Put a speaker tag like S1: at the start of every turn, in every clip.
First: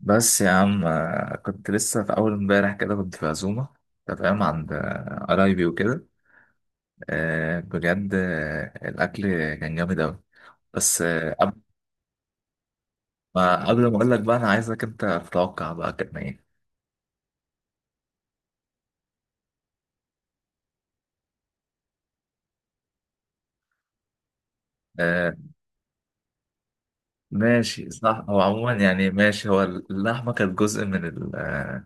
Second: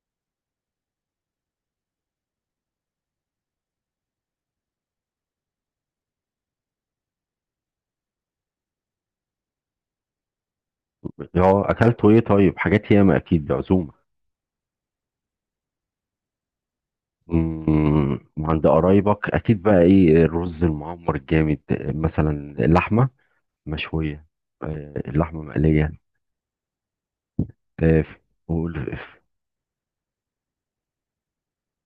S1: بس يا عم كنت لسه في أول امبارح كده كنت في عزومة. أنت فاهم عند قرايبي وكده. آه، بجد، الأكل كان جامد أوي. بس قبل
S2: اه اكلته ايه؟ طيب حاجات ياما، اكيد دي
S1: ما قبل
S2: عزومه.
S1: ما أقول لك بقى، أنا عايزك أنت تتوقع بقى كان إيه.
S2: وعند قرايبك اكيد بقى ايه؟ الرز المعمر الجامد، مثلا اللحمه مشويه،
S1: آه،
S2: اللحمه مقليه.
S1: ماشي
S2: آه، ف-
S1: صح، هو عموما
S2: وال-
S1: يعني
S2: ف-
S1: ماشي، هو اللحمة كانت جزء من ال آه،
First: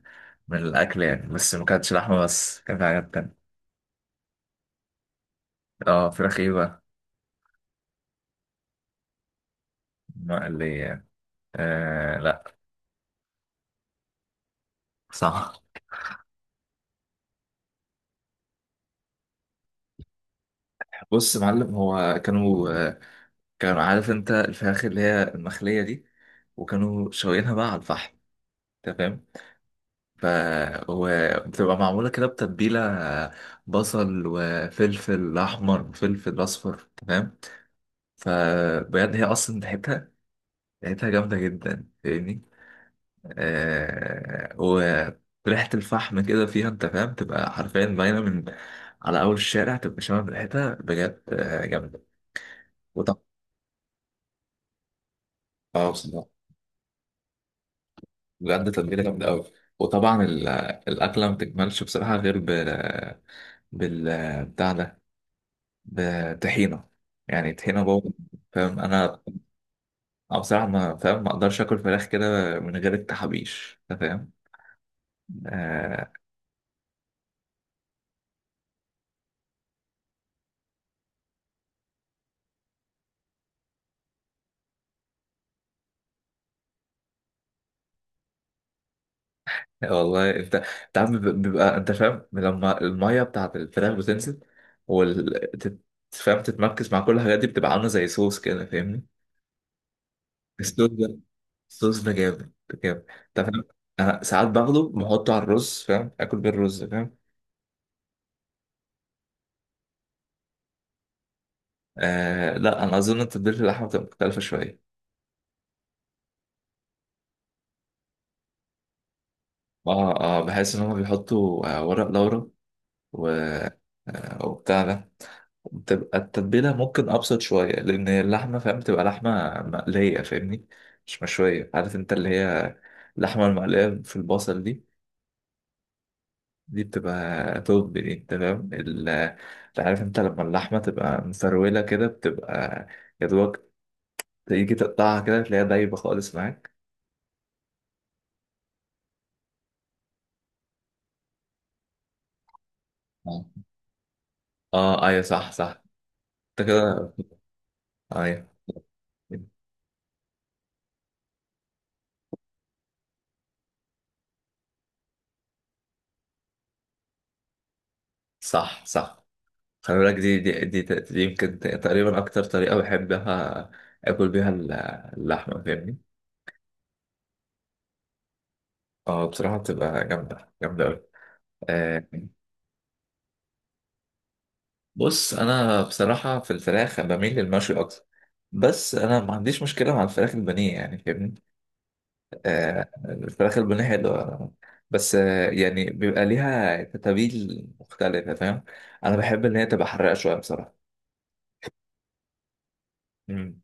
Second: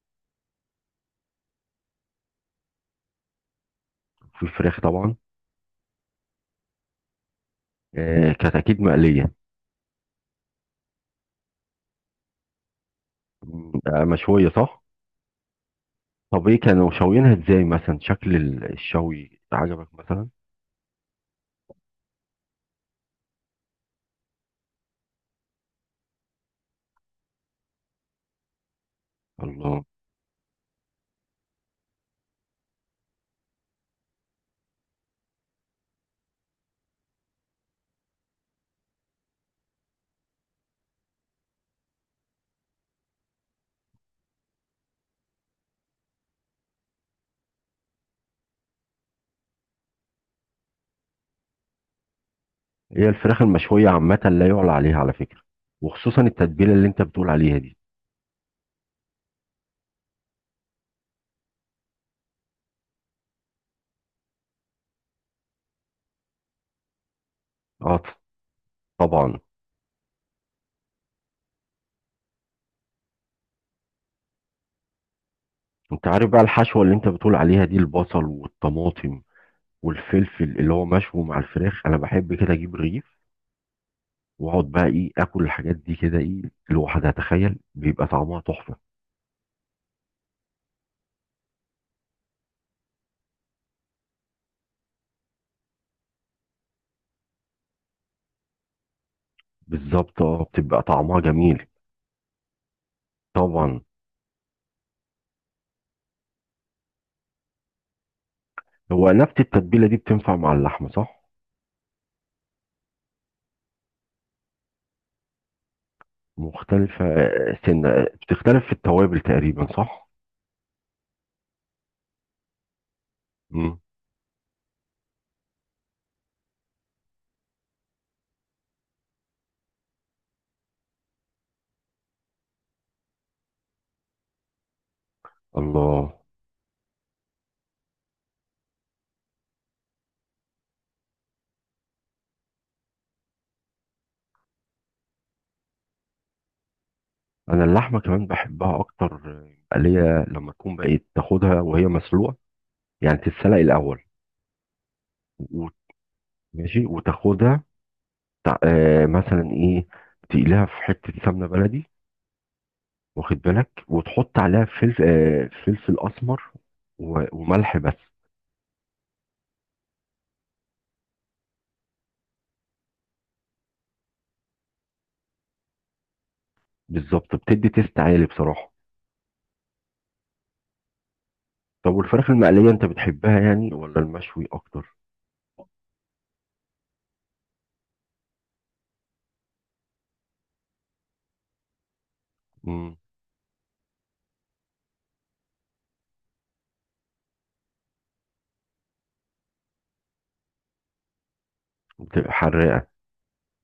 S1: من الأكل يعني، بس ما كانتش لحمة بس، كان في حاجات تانية.
S2: في فراخ طبعا.
S1: اه فراخ ايه بقى.
S2: كانت اكيد مقليه.
S1: مقلية. آه لا.
S2: مشويه صح.
S1: صح.
S2: طب ايه كانوا شاويينها ازاي؟ مثلا شكل الشوي عجبك مثلا؟
S1: بص يا معلم، هو كانوا عارف انت الفراخ اللي هي المخلية دي، وكانوا شوينها بقى على الفحم، تمام.
S2: الله.
S1: ف وبتبقى معمولة كده بتتبيلة، بصل وفلفل أحمر وفلفل أصفر، تمام. فبجد هي أصلا ريحتها، ريحتها جامدة جدا فاهمني. آه... وريحة الفحم كده فيها أنت فاهم، تبقى حرفيا باينة من على أول الشارع، تبقى شامم ريحتها بجد، جامدة.
S2: هي
S1: وطب،
S2: الفراخ المشويه عامه لا يعلى عليها على فكره،
S1: اه
S2: وخصوصا
S1: بصراحة
S2: التتبيله اللي انت بتقول عليها دي.
S1: بجد تتبيلة جامدة أوي. وطبعا الأكلة ما بتكملش بصراحة غير بال بتاع ده، بطحينة، يعني طحينة
S2: اه
S1: بابا. فاهم أنا.
S2: طبعا.
S1: أنا بصراحة ما فاهم، ما أقدرش آكل فراخ كده من غير التحابيش أنت فاهم.
S2: انت
S1: آه.
S2: عارف بقى الحشوة اللي انت بتقول عليها دي، البصل والطماطم والفلفل اللي هو مشوي مع الفراخ، انا بحب كده اجيب رغيف واقعد بقى ايه، اكل الحاجات دي كده ايه، لوحدها، تخيل بيبقى طعمها تحفة.
S1: والله أنت عم بيبقى أنت فاهم، لما المية بتاعت الفراخ بتنزل وال تت- فاهم تتمركز مع كل الحاجات دي، بتبقى عاملة زي صوص كده فاهمني.
S2: بالظبط اه، بتبقى
S1: الصوص ده
S2: طعمها جميل.
S1: الصوص ده جامد، ده جامد. انت فاهم.
S2: طبعا.
S1: انا ساعات باخده بحطه على الرز، فاهم، اكل بيه الرز فاهم.
S2: هو نفس التتبيلة دي بتنفع مع اللحمة صح؟
S1: آه لا، انا اظن ان تتبيله اللحمه بتبقى مختلفه شويه.
S2: مختلفة، سنة، بتختلف في التوابل تقريبا صح؟
S1: اه اه، بحس ان هم بيحطوا ورق لورا و
S2: مم.
S1: آه وبتاع ده، بتبقى التتبيله ممكن ابسط شويه، لان اللحمه فاهم بتبقى لحمه مقليه فاهمني، مش مشويه، عارف انت اللي هي اللحمه المقليه في البصل دي
S2: الله.
S1: دي بتبقى توب، دي تمام. انت عارف انت لما اللحمة تبقى مفرولة كده بتبقى يا دوبك تيجي تقطعها كده تلاقيها دايبة خالص معاك.
S2: انا اللحمة كمان بحبها اكتر، اللي هي لما تكون بقت تاخدها وهي مسلوقة، يعني
S1: آه.
S2: تتسلق الاول،
S1: اه ايوه صح صح. انت
S2: ماشي،
S1: كده.
S2: وتاخدها
S1: ايوه.
S2: مثلا ايه، تقليها في حته سمنه بلدي، واخد بالك، وتحط عليها فلفل فلفل اسمر وملح بس.
S1: صح صح. خلي بالك دي يمكن تقريبا اكتر طريقة بحبها اكل بيها اللحمة فاهمني.
S2: بالظبط، بتدي تيست عالي بصراحه.
S1: اه بصراحة بتبقى جامدة جامدة اوي.
S2: طب
S1: آه،
S2: والفراخ المقليه انت بتحبها يعني ولا المشوي اكتر؟
S1: بص انا بصراحه في الفراخ بميل للمشوي اكتر، بس انا ما عنديش مشكله مع الفراخ البانيه يعني فاهمني. آه،
S2: امم.
S1: الفراخ البانيه حلوه. بس يعني بيبقى ليها تتابيل مختلفه فاهم، انا بحب ان هي تبقى حراقه شويه بصراحه.
S2: بتبقى حراقه.
S1: امم.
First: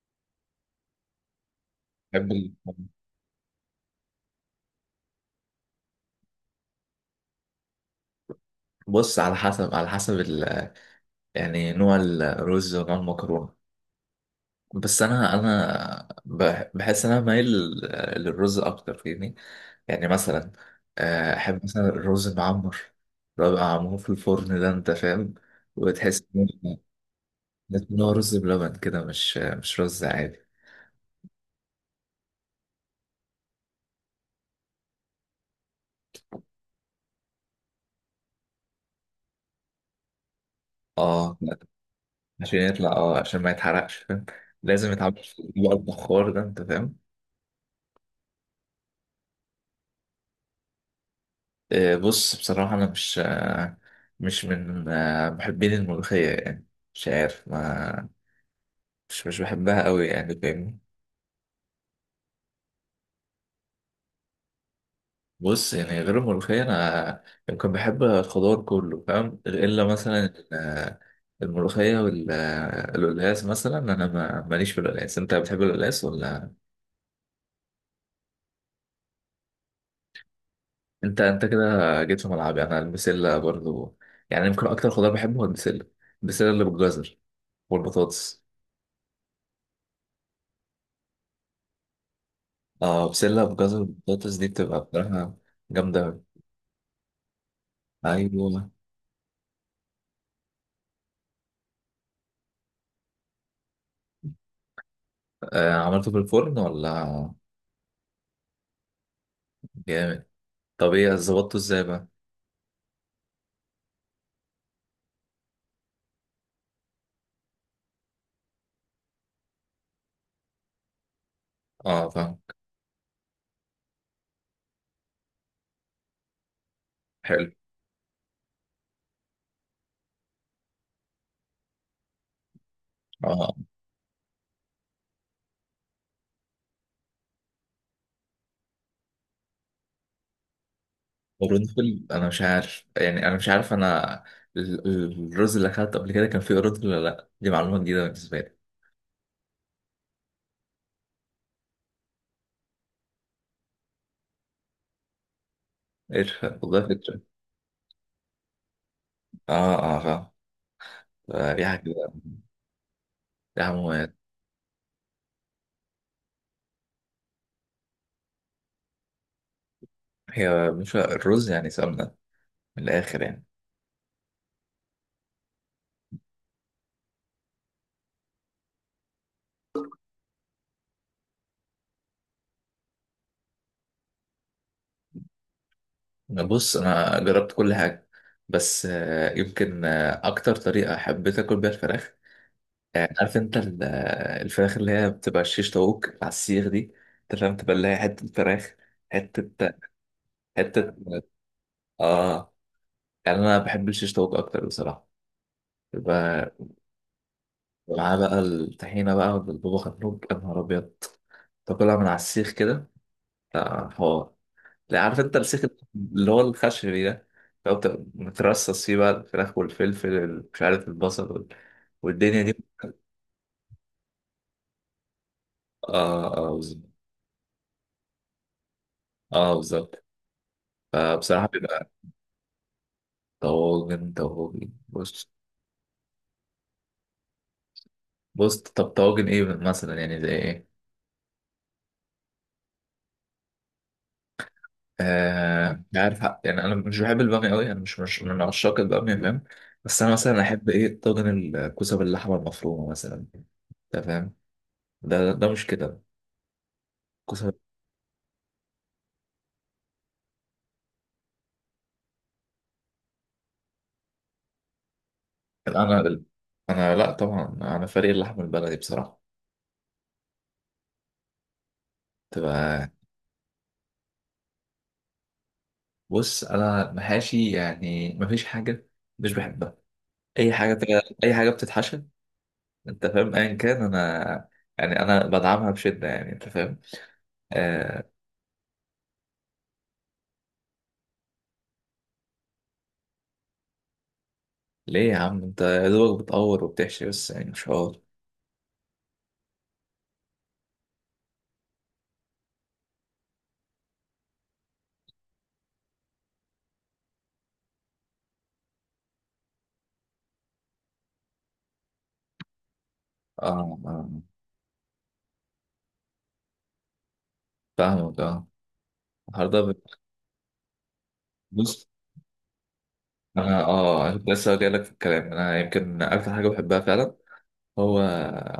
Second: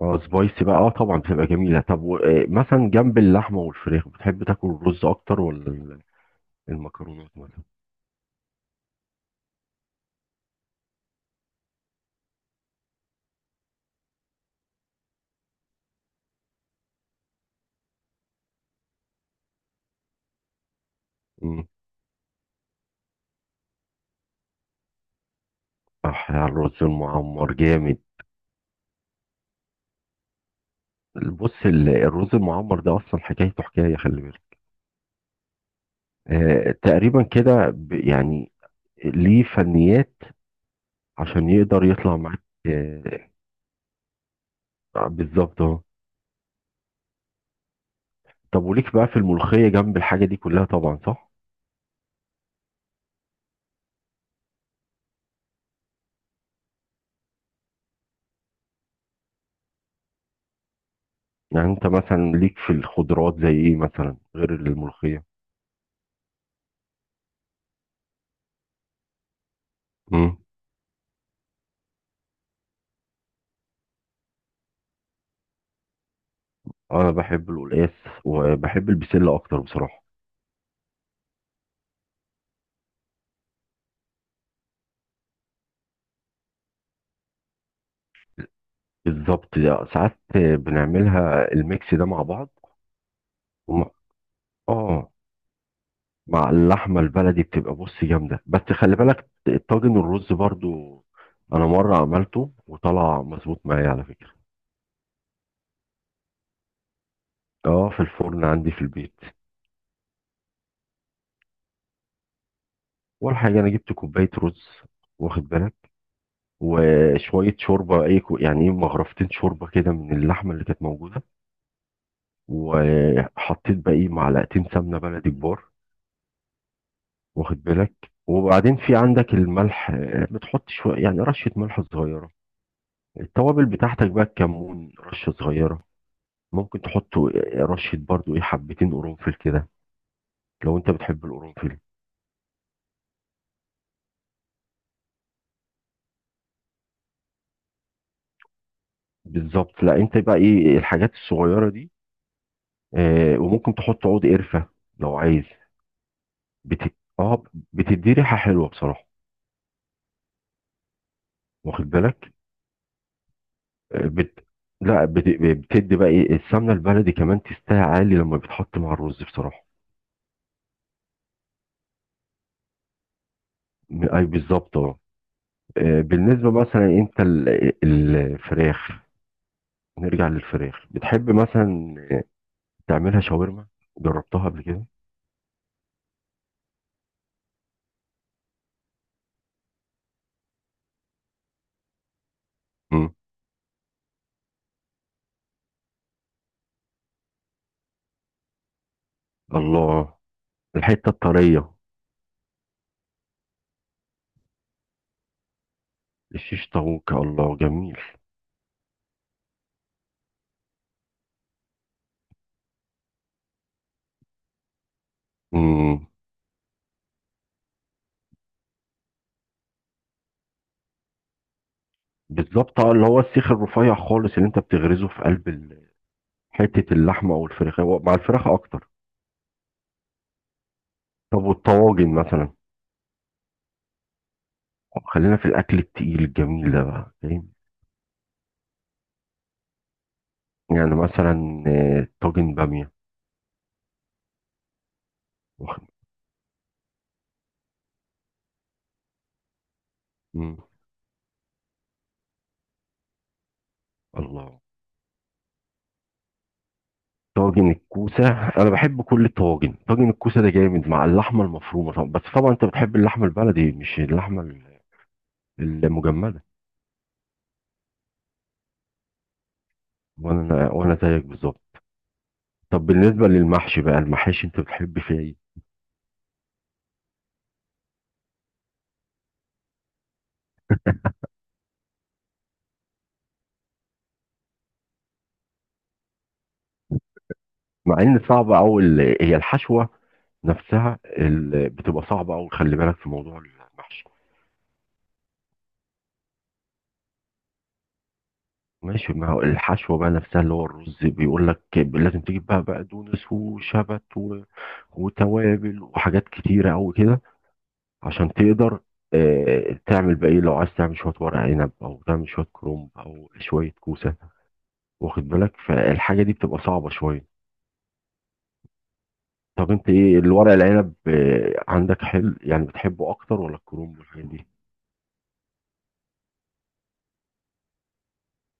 S2: اه سبايسي بقى، اه طبعا بتبقى جميله. طب
S1: بحب ال-
S2: مثلا جنب اللحمه والفراخ بتحب تاكل الرز اكتر ولا المكرونات مثلا؟
S1: بص، على حسب، على حسب ال... يعني نوع الرز ونوع المكرونه. بس انا بحس ان انا مايل للرز اكتر فاهمني. يعني مثلا احب
S2: امم.
S1: مثلا الرز المعمر، اللي هو بيبقى معمول في الفرن ده انت فاهم، وتحس
S2: صح،
S1: ان هو
S2: الرز المعمر جامد.
S1: إن هو رز بلبن كده، مش مش رز عادي.
S2: بص الرز المعمر ده اصلا حكايته حكايه، خلي بالك. تقريبا كده يعني ليه فنيات
S1: اه
S2: عشان
S1: لا،
S2: يقدر يطلع معاك.
S1: عشان يطلع اه عشان ما يتحرقش فاهم، لازم
S2: آه
S1: يتعمل في
S2: بالظبط
S1: بقى
S2: اهو.
S1: البخار ده انت فاهم.
S2: طب وليك بقى في الملوخيه جنب الحاجه دي كلها طبعا صح؟
S1: آه، بص بصراحة انا مش، مش من محبين الملوخية يعني، مش عارف ما مش بحبها قوي يعني فاهمني.
S2: يعني انت مثلا ليك في الخضروات زي ايه مثلا غير الملوخيه؟
S1: بص، يعني غير الملوخية، أنا يمكن بحب الخضار كله فاهم، إلا مثلا
S2: امم.
S1: ال- الملوخية والقلقاس مثلا، أنا ماليش في القلقاس. أنت بتحب القلقاس ولا.
S2: انا بحب القلقاس، وبحب البسله اكتر بصراحه.
S1: أنت كده جيت في ملعبي، أنا البسلة برضو. يعني يمكن أكتر خضار بحبه هو البسلة، البسلة اللي بالجزر والبطاطس.
S2: بالظبط. لا، ساعات بنعملها الميكس ده مع بعض.
S1: أه بسلة بجزر،
S2: وم-
S1: والبطاطس دي بتبقى
S2: اه،
S1: بصراحة جامدة أوي.
S2: مع اللحمه البلدي بتبقى، بص، جامده. بس
S1: أيوه.
S2: خلي بالك الطاجن الرز برضو، انا مره عملته وطلع مظبوط معايا على فكره.
S1: آه عملته في الفرن ولا.
S2: اه في الفرن عندي في البيت.
S1: جامد. طب إيه ظبطته إزاي بقى؟
S2: اول حاجه انا جبت كوبايه رز، واخد بالك، وشويه شوربه، يعني ايه، مغرفتين شوربه كده من اللحمه اللي كانت موجوده،
S1: أه فاهم.
S2: وحطيت باقي معلقتين سمنه بلدي كبار،
S1: حلو.
S2: واخد بالك. وبعدين في عندك الملح، بتحط شويه، يعني رشه ملح صغيره.
S1: اه.
S2: التوابل بتاعتك بقى، الكمون رشه صغيره. ممكن تحط رشة برضو ايه، حبتين قرنفل كده، لو انت بتحب القرنفل.
S1: قرنفل انا مش عارف يعني، انا مش عارف انا، الرز اللي اخدته قبل كده كان فيه قرنفل ولا لا، دي معلومه جديده بالنسبه لي.
S2: بالظبط، لا انت بقى ايه الحاجات الصغيرة دي. آه وممكن تحط عود قرفة لو عايز.
S1: قرش والله فكره.
S2: اه، بتدي ريحة حلوة بصراحة،
S1: اه اه فاهم. ريحه
S2: واخد
S1: كده،
S2: بالك.
S1: ريحه
S2: آه،
S1: مميزه.
S2: بت... لا بت... بتدي بقى ايه، السمنة البلدي كمان تستاهل عالي لما بتحط مع الرز بصراحة.
S1: هي مش الرز يعني سمنه، من الاخر يعني.
S2: اي بالظبط اه. آه، بالنسبة مثلا انت الفراخ، نرجع للفراخ، بتحب مثلا تعملها شاورما؟ جربتها قبل كده؟
S1: أنا بص، انا جربت كل حاجه، بس يمكن اكتر طريقه حبيت اكل بيها الفراخ،
S2: مم.
S1: عارف انت الفراخ اللي هي بتبقى الشيش طاووق على السيخ دي، انت فاهم، تبقى اللي هي حته فراخ، حته،
S2: الله.
S1: حته.
S2: الحتة الطرية.
S1: اه، يعني انا بحب الشيش طاووق اكتر بصراحه، يبقى
S2: الشيش طاووق، الله، جميل.
S1: معاه بقى الطحينه بقى بالبابا غنوج يا نهار ابيض، تاكلها من على السيخ كده، حوار. لا عارف انت السيخ
S2: امم.
S1: اللي هو الخشبي ده، لو مترصص فيه بقى الفراخ والفلفل، مش عارف البصل والدنيا دي.
S2: بالظبط اه، اللي هو السيخ الرفيع خالص اللي انت بتغرزه في قلب
S1: اه اه بالظبط.
S2: حتة اللحمة او الفراخ، هو مع الفراخ اكتر.
S1: اه بالظبط.
S2: طب
S1: فبصراحه بيبقى.
S2: والطواجن مثلا؟
S1: طواجن طواجن، بص.
S2: خلينا في الاكل التقيل الجميل ده بقى فاهم.
S1: بص طب طواجن ايه، مثلا يعني زي ايه.
S2: يعني مثلا طاجن بامية.
S1: آه
S2: واخد-
S1: عارف حق، يعني انا مش بحب الباميه قوي، انا مش من عشاق الباميه فاهم. بس انا مثلا
S2: مم.
S1: احب ايه، طاجن الكوسه باللحمه المفرومه مثلا. انت فاهم،
S2: الله،
S1: ده مش كده الكوسه.
S2: طاجن الكوسة. انا بحب كل الطواجن، طاجن الكوسة ده جامد مع اللحمة المفرومة طبعا. بس طبعا انت بتحب اللحمة البلدي مش اللحمة
S1: انا
S2: المجمدة.
S1: انا لا طبعا انا فريق اللحمه البلدي بصراحه.
S2: وانا زيك بالظبط. طب
S1: تبقى.
S2: بالنسبه للمحشي بقى، المحاشي انت بتحب فيها ايه؟
S1: بص انا المحاشي يعني مفيش حاجه، مش بحبها، اي حاجه اي حاجه بتتحشى انت فاهم ايا كان، انا يعني انا بدعمها بشده يعني انت فاهم.
S2: مع
S1: آه.
S2: ان صعب، او هي الحشوه نفسها بتبقى صعبه، او خلي بالك في موضوع المحشي.
S1: ليه يا عم انت يا دوبك بتقور وبتحشي بس يعني، مش حوار.
S2: ماشي، ما هو الحشوه بقى نفسها، اللي هو الرز بيقول لك لازم تجيب بقى بقدونس وشبت وتوابل وحاجات كتيره قوي كده، عشان تقدر، تعمل بقى ايه، لو عايز تعمل شويه ورق عنب او تعمل شويه كرنب او شويه
S1: اه اه
S2: كوسه، واخد بالك. فالحاجه دي بتبقى صعبه شويه.
S1: فاهمك اه. النهارده
S2: طب انت ايه الورق العنب،
S1: بص،
S2: عندك حلو يعني، بتحبه اكتر ولا
S1: انا
S2: الكرنب والحاجات
S1: كنت
S2: دي؟
S1: لسه جاي لك في الكلام، انا يمكن اكتر حاجه بحبها فعلا هو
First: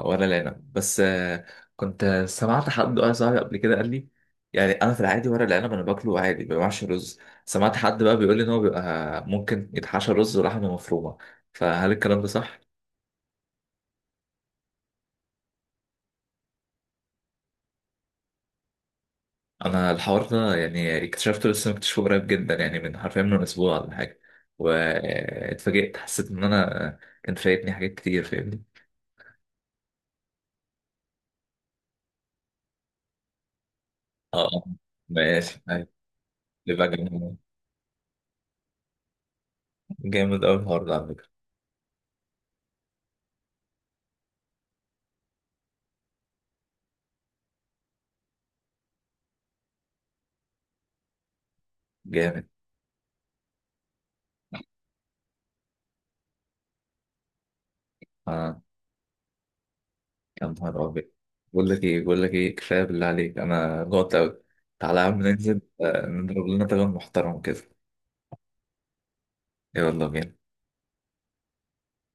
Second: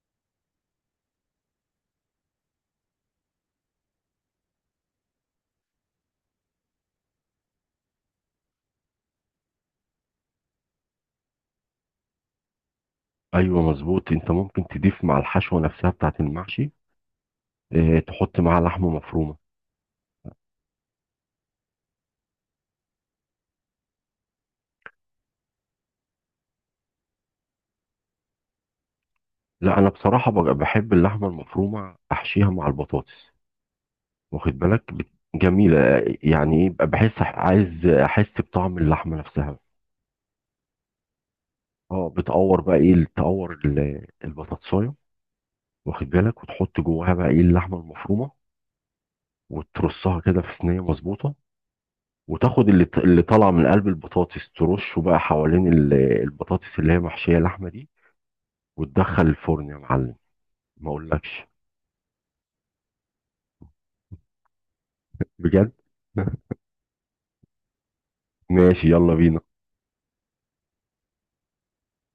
S1: ورق العنب. بس كنت سمعت حد واحد صاحبي قبل كده قال لي، يعني انا في العادي ورق العنب انا باكله عادي، ما بعملش رز، سمعت حد بقى بيقول لي ان هو بيبقى ممكن يتحشى رز ولحمه مفرومه، فهل الكلام ده صح؟
S2: ايوه مظبوط، انت ممكن تضيف مع الحشوه نفسها بتاعت المحشي، اه، تحط معاها لحمه مفرومه.
S1: انا الحوار ده يعني اكتشفته لسه، مكتشفه قريب جدا يعني، من حرفيا من اسبوع ولا حاجه، واتفاجئت، حسيت ان انا كان فايتني حاجات كتير فاهمني.
S2: لا انا بصراحه بحب اللحمه المفرومه احشيها مع البطاطس،
S1: اه
S2: واخد
S1: آه.
S2: بالك.
S1: ماشي
S2: جميله،
S1: أيوة.
S2: يعني ايه بقى،
S1: يبقى
S2: بحس
S1: جامد،
S2: عايز احس بطعم اللحمه نفسها.
S1: جامد قوي الحوار ده على فكره.
S2: اه بتقور بقى ايه، تقور البطاطسايه، واخد بالك، وتحط جواها بقى ايه اللحمه المفرومه، وترصها كده في صينيه مظبوطه،
S1: جامد.
S2: وتاخد اللي طالعه من قلب البطاطس، ترشه بقى حوالين البطاطس اللي هي محشيه لحمه دي،
S1: اه
S2: وتدخل الفرن يا معلم.
S1: يا نهار
S2: ما
S1: ابيض.
S2: اقولكش
S1: بقول لك ايه، بقول لك ايه، كفايه بالله عليك انا جوعت قوي. تعالى يا عم ننزل
S2: بجد.
S1: نضرب لنا طبق محترم كده.
S2: ماشي، يلا بينا.
S1: يلا بينا.